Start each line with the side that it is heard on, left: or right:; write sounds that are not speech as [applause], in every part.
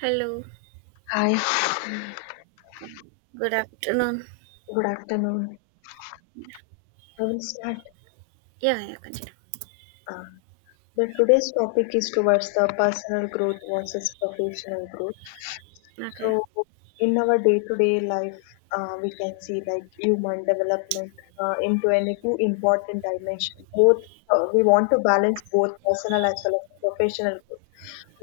right: Hello,
left: Hi,
right: good afternoon.
left: good afternoon. I will start.
right: Yeah, yeah, continue.
left: Uh, the today's topic is towards the personal growth versus professional growth. So,
right: Okay.
left: in our day-to-day life, we can see like human development into any two important dimensions. Both We want to balance both personal as well as professional growth.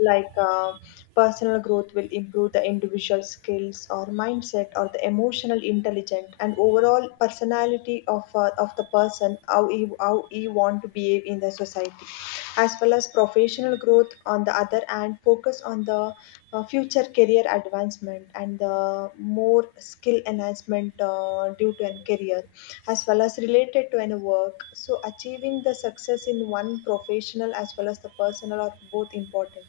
left: Like uh, Personal growth will improve the individual skills or mindset or the emotional intelligence and overall personality of the person how he want to behave in the society, as well as professional growth on the other hand focus on the future career advancement and the more skill enhancement due to a career as well as related to any work, so achieving the success in one professional as well as the personal are both important,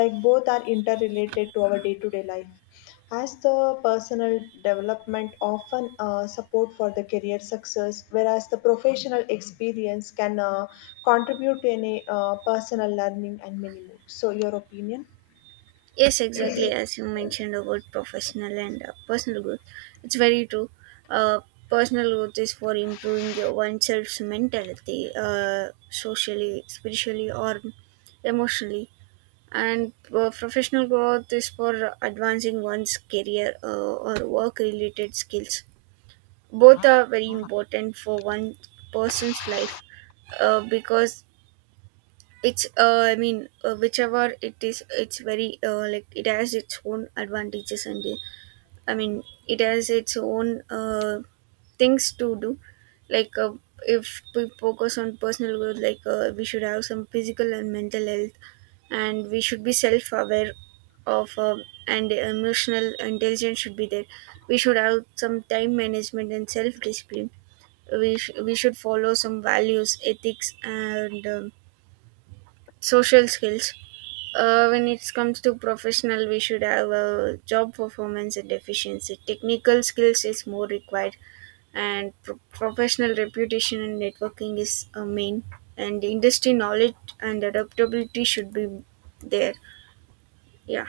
left: like both are interrelated to our day-to-day life as the personal development often support for the career success, whereas the professional experience can contribute to any personal learning and many more. So your opinion.
right: Yes, exactly as you mentioned about professional and personal growth. It's very true. Uh, Personal growth is for improving oneself's mentality, socially, spiritually, or emotionally. And professional growth is for advancing one's career or work related skills. Both are very important for one person's life because it's I mean whichever it is it's very like it has its own advantages and i mean it has its own things to do, like if we focus on personal growth, like we should have some physical and mental health, and we should be self aware of, and emotional intelligence should be there. We should have some time management and self discipline. We should follow some values, ethics, and social skills. When it comes to professional, we should have a job performance and efficiency. Technical skills is more required, and professional reputation and networking is a main, and industry knowledge and adaptability should be there. Yeah.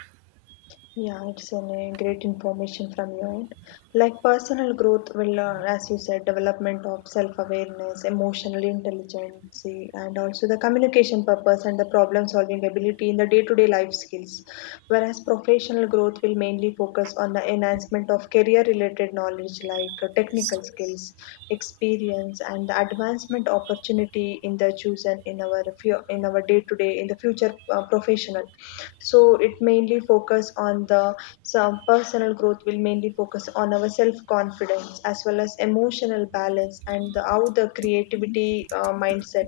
left: Yeah, it's an, great information from your end. Like personal growth will, as you said, development of self-awareness, emotional intelligence, and also the communication purpose and the problem-solving ability in the day-to-day life skills. Whereas professional growth will mainly focus on the enhancement of career-related knowledge like
right: Yes.
left: technical skills, experience, and the advancement opportunity in the chosen in our few, in our day-to-day in the future professional, so it mainly focus on the some personal growth will mainly focus on our self confidence as well as emotional balance and the, how the creativity mindset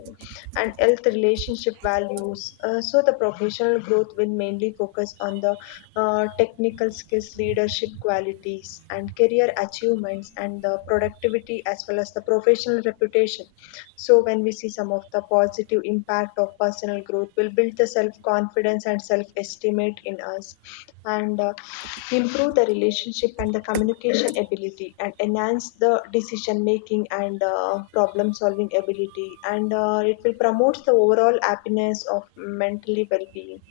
left: and health relationship values. So the professional growth will mainly focus on the technical skills, leadership qualities and career achievements and the productivity as well as the professional reputation. So when we see some of the positive impact of personal growth will build the self-confidence and self-estimate in us, and improve the relationship and the communication [clears throat] ability, and enhance the decision making and problem solving ability, and it will promote the overall happiness of mentally well-being.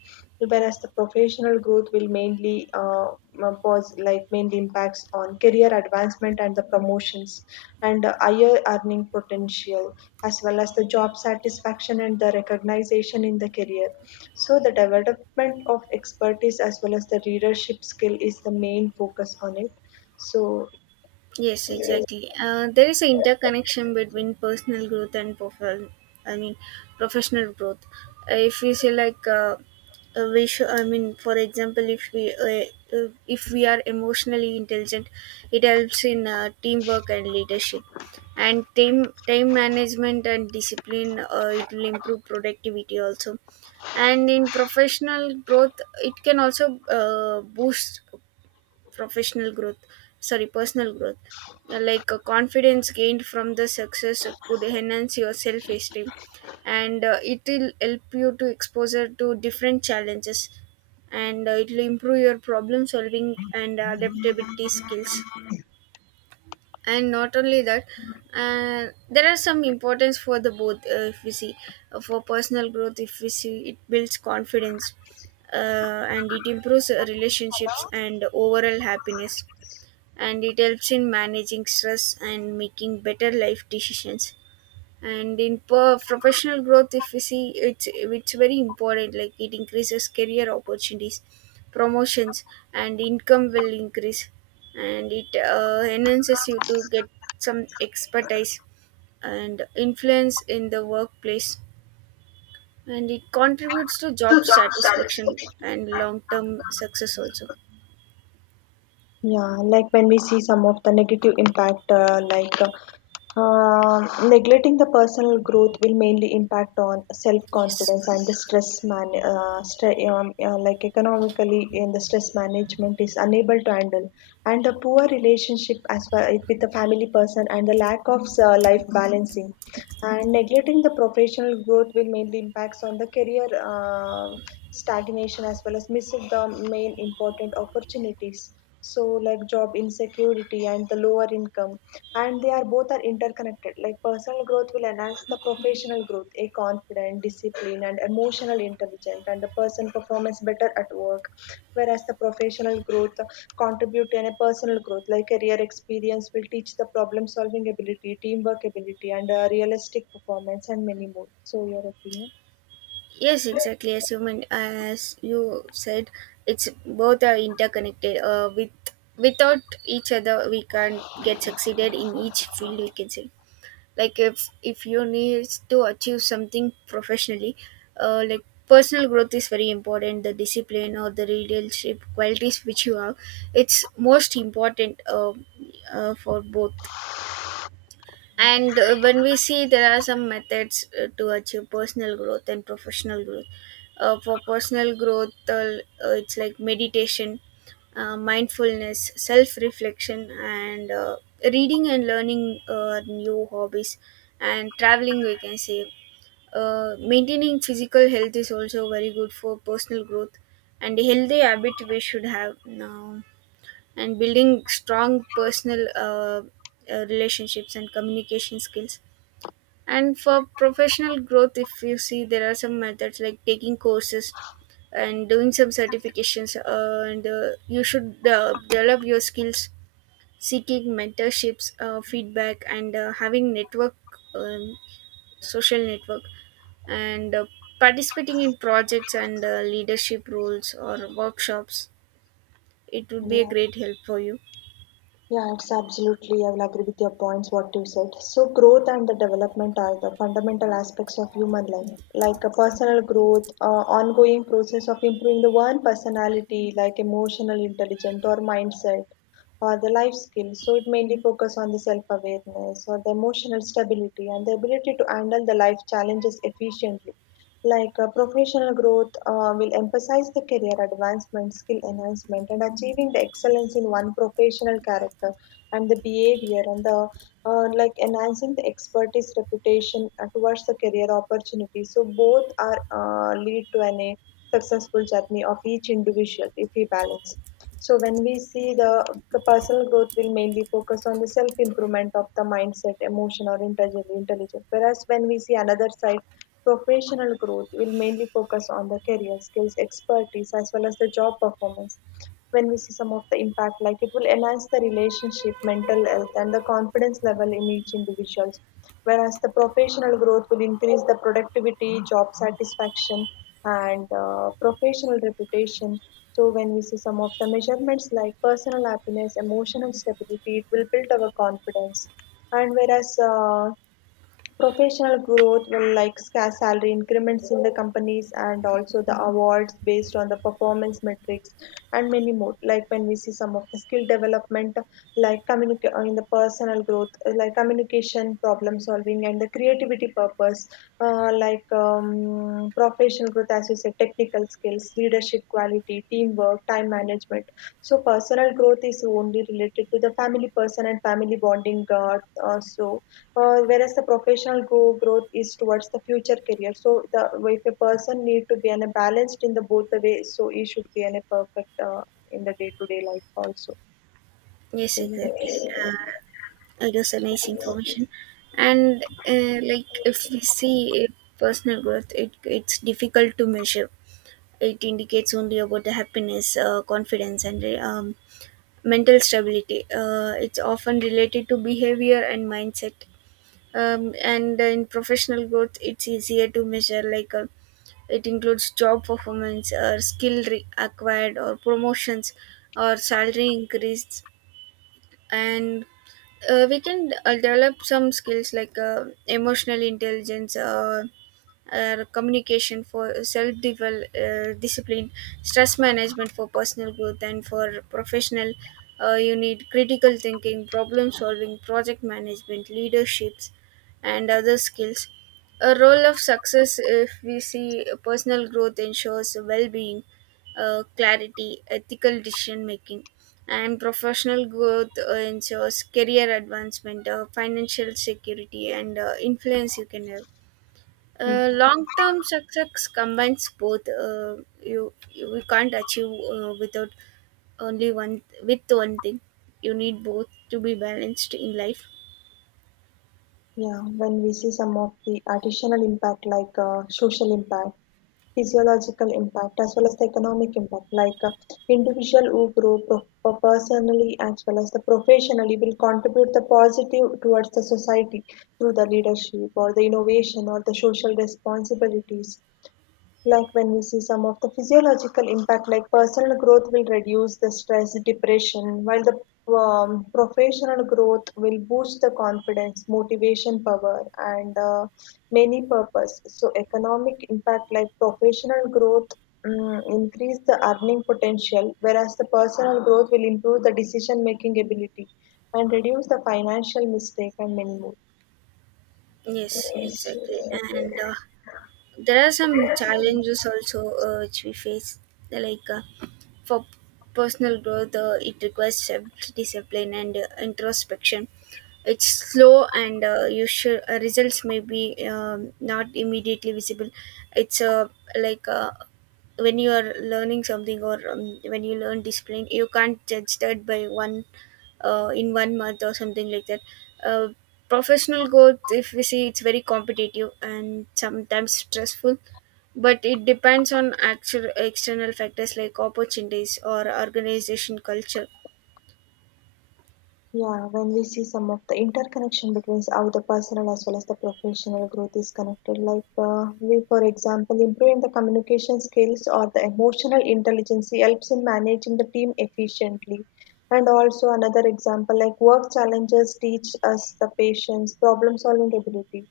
left: Whereas the professional growth will mainly like mainly impacts on career advancement and the promotions and higher earning potential as well as the job satisfaction and the recognition in the career. So the development of expertise as well as the leadership skill is the main focus on it. So,
right: Yes, exactly. There is an interconnection between personal growth and I mean, professional growth. If we say like, we should, I mean, for example, if we are emotionally intelligent, it helps in teamwork and leadership, and time management and discipline. It will improve productivity also, and in professional growth, it can also boost professional growth sorry personal growth. Like confidence gained from the success could enhance your self-esteem, and it will help you to exposure to different challenges, and it will improve your problem solving and adaptability skills. And not only that, uh, there are some importance for the both. If we see, for personal growth if we see, it builds confidence, and it improves relationships and overall happiness, and it helps in managing stress and making better life decisions. And in professional growth, if we see, it's very important, like it increases career opportunities, promotions, and income will increase, and it enhances you to get some expertise and influence in the workplace, and it contributes to job satisfaction and long term success also.
left: yeah, like when we see some of the negative impact, neglecting the personal growth will mainly impact on
right: Yes,
left: self-confidence and the
right: complete.
left: like economically in the stress management is unable to handle, and the poor relationship as well with the family person and the lack of life balancing, and neglecting the professional growth will mainly impacts on the career stagnation as well as missing the main important opportunities, so like job insecurity and the lower income. And they are both are interconnected, like personal growth will enhance the professional growth, a confident, disciplined and emotional intelligent, and the person performs better at work, whereas the professional growth contribute to a personal growth, like career experience will teach the problem solving ability, teamwork ability and realistic performance and many more. So your opinion.
right: Yes, exactly. As you meant, as you said, it's both are interconnected. With without each other, we can't get succeeded in each field. We can say, like if you need to achieve something professionally, like personal growth is very important. The discipline or the leadership qualities which you have, it's most important. For both.
left: Yeah.
right: And when we see, there are some methods to achieve personal growth and professional growth. For personal growth, it's like meditation, mindfulness, self reflection, and reading and learning new hobbies, and traveling, we can say. Maintaining physical health is also very good for personal growth, and a healthy habit we should have now, and building strong personal relationships and communication skills. And for professional growth, if you see, there are some methods like taking courses and doing some certifications, and you should develop your skills, seeking mentorships, feedback, and having network, um, social network, and participating in projects and leadership roles or workshops. It would be a
left: Yeah.
right: great help for you.
left: Yeah, it's absolutely. I will agree with your points, what you said. So, growth and the development are the fundamental aspects of human life, like a personal growth, ongoing process of improving the one personality, like emotional intelligence or mindset, or the life skills. So, it mainly focus on the self awareness or the emotional stability and the ability to handle the life challenges efficiently, professional growth will emphasize the career advancement, skill enhancement, and achieving the excellence in one professional character and the behavior, and the like enhancing the expertise reputation towards the career opportunity. So both are lead to an, a successful journey of each individual if we balance. So when we see the personal growth will mainly focus on the self-improvement of the mindset, emotion or intelligence, intelligence. Whereas when we see another side, professional growth will mainly focus on the career skills, expertise as well as the job performance. When we see some of the impact, like it will enhance the relationship, mental health, and the confidence level in each individuals. Whereas the professional growth will increase the productivity, job satisfaction, and professional reputation. So when we see some of the measurements like personal happiness, emotional stability, it will build our confidence. And whereas professional growth will like salary increments in the companies and also the awards based on the performance metrics and many more. Like when we see some of the skill development, like in the personal growth, like communication, problem solving, and the creativity purpose, professional growth, as you said, technical skills, leadership quality, teamwork, time management. So personal growth is only related to the family person and family bonding. Uh, so Whereas the professional go growth is towards the future career. So the, if a person need to be an, a balanced in the both the way, so he should be an, a perfect in the day to day life also.
right: Yes,
left: So
right: exactly.
left: yes.
right: Uh, it is a nice information, and like if we see, personal growth, it's difficult to measure. It indicates only about the happiness, confidence, and mental stability. It's often related to behavior and mindset. And in professional growth, it's easier to measure. Like it includes job performance or skill acquired, or promotions or salary increased. And we can develop some skills, like emotional intelligence, communication, for self discipline, stress management for personal growth. And for professional, you need critical thinking, problem solving, project management, leaderships, and other skills. A role of success if we see, personal growth ensures well-being, clarity, ethical decision making, and professional growth ensures career advancement, financial security, and influence you can have. Long-term success combines both. You we can't achieve without only one, with one thing. You need both to be balanced in life.
left: Yeah, when we see some of the additional impact like social impact, physiological impact as well as the economic impact, like individual who grow personally as well as the professionally will contribute the positive towards the society through the leadership or the innovation or the social responsibilities. Like when we see some of the physiological impact, like personal growth will reduce the stress depression, while the professional growth will boost the confidence, motivation power and many purpose. So economic impact, like professional growth increase the earning potential, whereas the personal growth will improve the decision making ability and reduce the financial mistake and many more.
right: Yes, exactly. And there are some challenges also which we face, like for personal growth, it requires self-discipline and introspection. It's slow, and you should results may be not immediately visible. It's like When you are learning something, or when you learn discipline, you can't judge that by one, in one month or something like that. Uh, professional growth, if we see, it's very competitive and sometimes stressful, but it depends on actual external factors like opportunities or organization culture.
left: Yeah, when we see some of the interconnection between how the personal as well as the professional growth is connected, like we, for example, improving the communication skills or the emotional intelligence helps in managing the team efficiently. And also another example, like work challenges teach us the patience, problem solving ability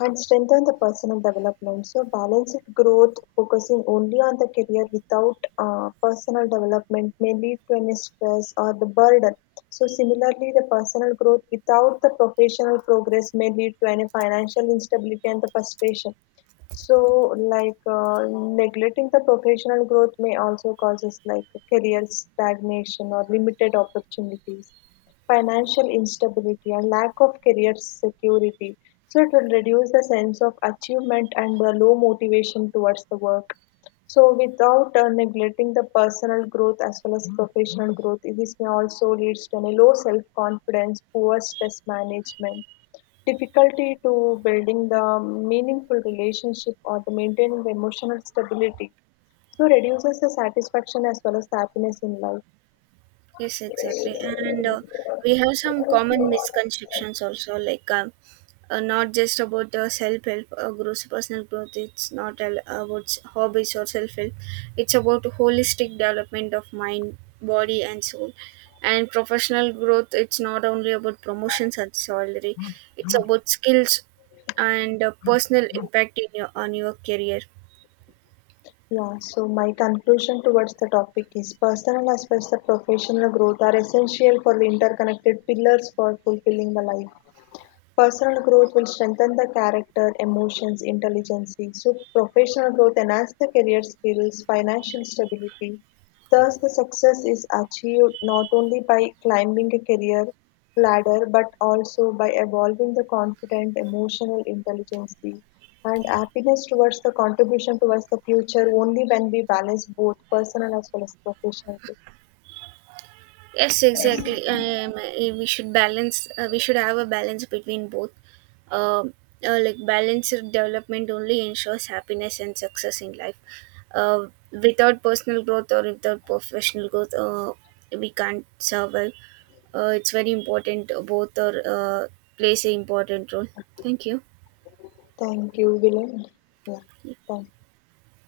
left: and strengthen the personal development. So balanced growth focusing only on the career without personal development may lead to an stress or the burden. So similarly, the personal growth without the professional progress may lead to any financial instability and the frustration. So, neglecting the professional growth may also causes like career stagnation or limited opportunities, financial instability, and lack of career security. So it will reduce the sense of achievement and the low motivation towards the work. So without neglecting the personal growth as well as professional growth, this may also leads to a low self-confidence, poor stress management, difficulty to building the meaningful relationship or the maintaining the emotional stability. So reduces the satisfaction as well as the happiness in life.
right: Yes, exactly. And we have some common misconceptions also, like not just about self help. Grows Personal growth, it's not about hobbies or self help. It's about holistic development of mind, body, and soul. And professional growth, it's not only about promotions and salary. It's about skills and personal impact in your on your career.
left: Yeah, so my conclusion towards the topic is personal as well as the professional growth are essential for the interconnected pillars for fulfilling the life. Personal growth will strengthen the character, emotions, intelligence. So professional growth enhances the career skills, financial stability. Thus, the success is achieved not only by climbing a career ladder but also by evolving the confident, emotional intelligence and happiness towards the contribution towards the future only when we balance both personal as well as professional growth.
right: Yes, exactly. We should balance. We should have a balance between both. Um, like balanced development only ensures happiness and success in life. Without personal growth or without professional growth, we can't survive. It's very important. Both are plays an important role. Thank you.
left: Thank you, William. Yeah, thank you.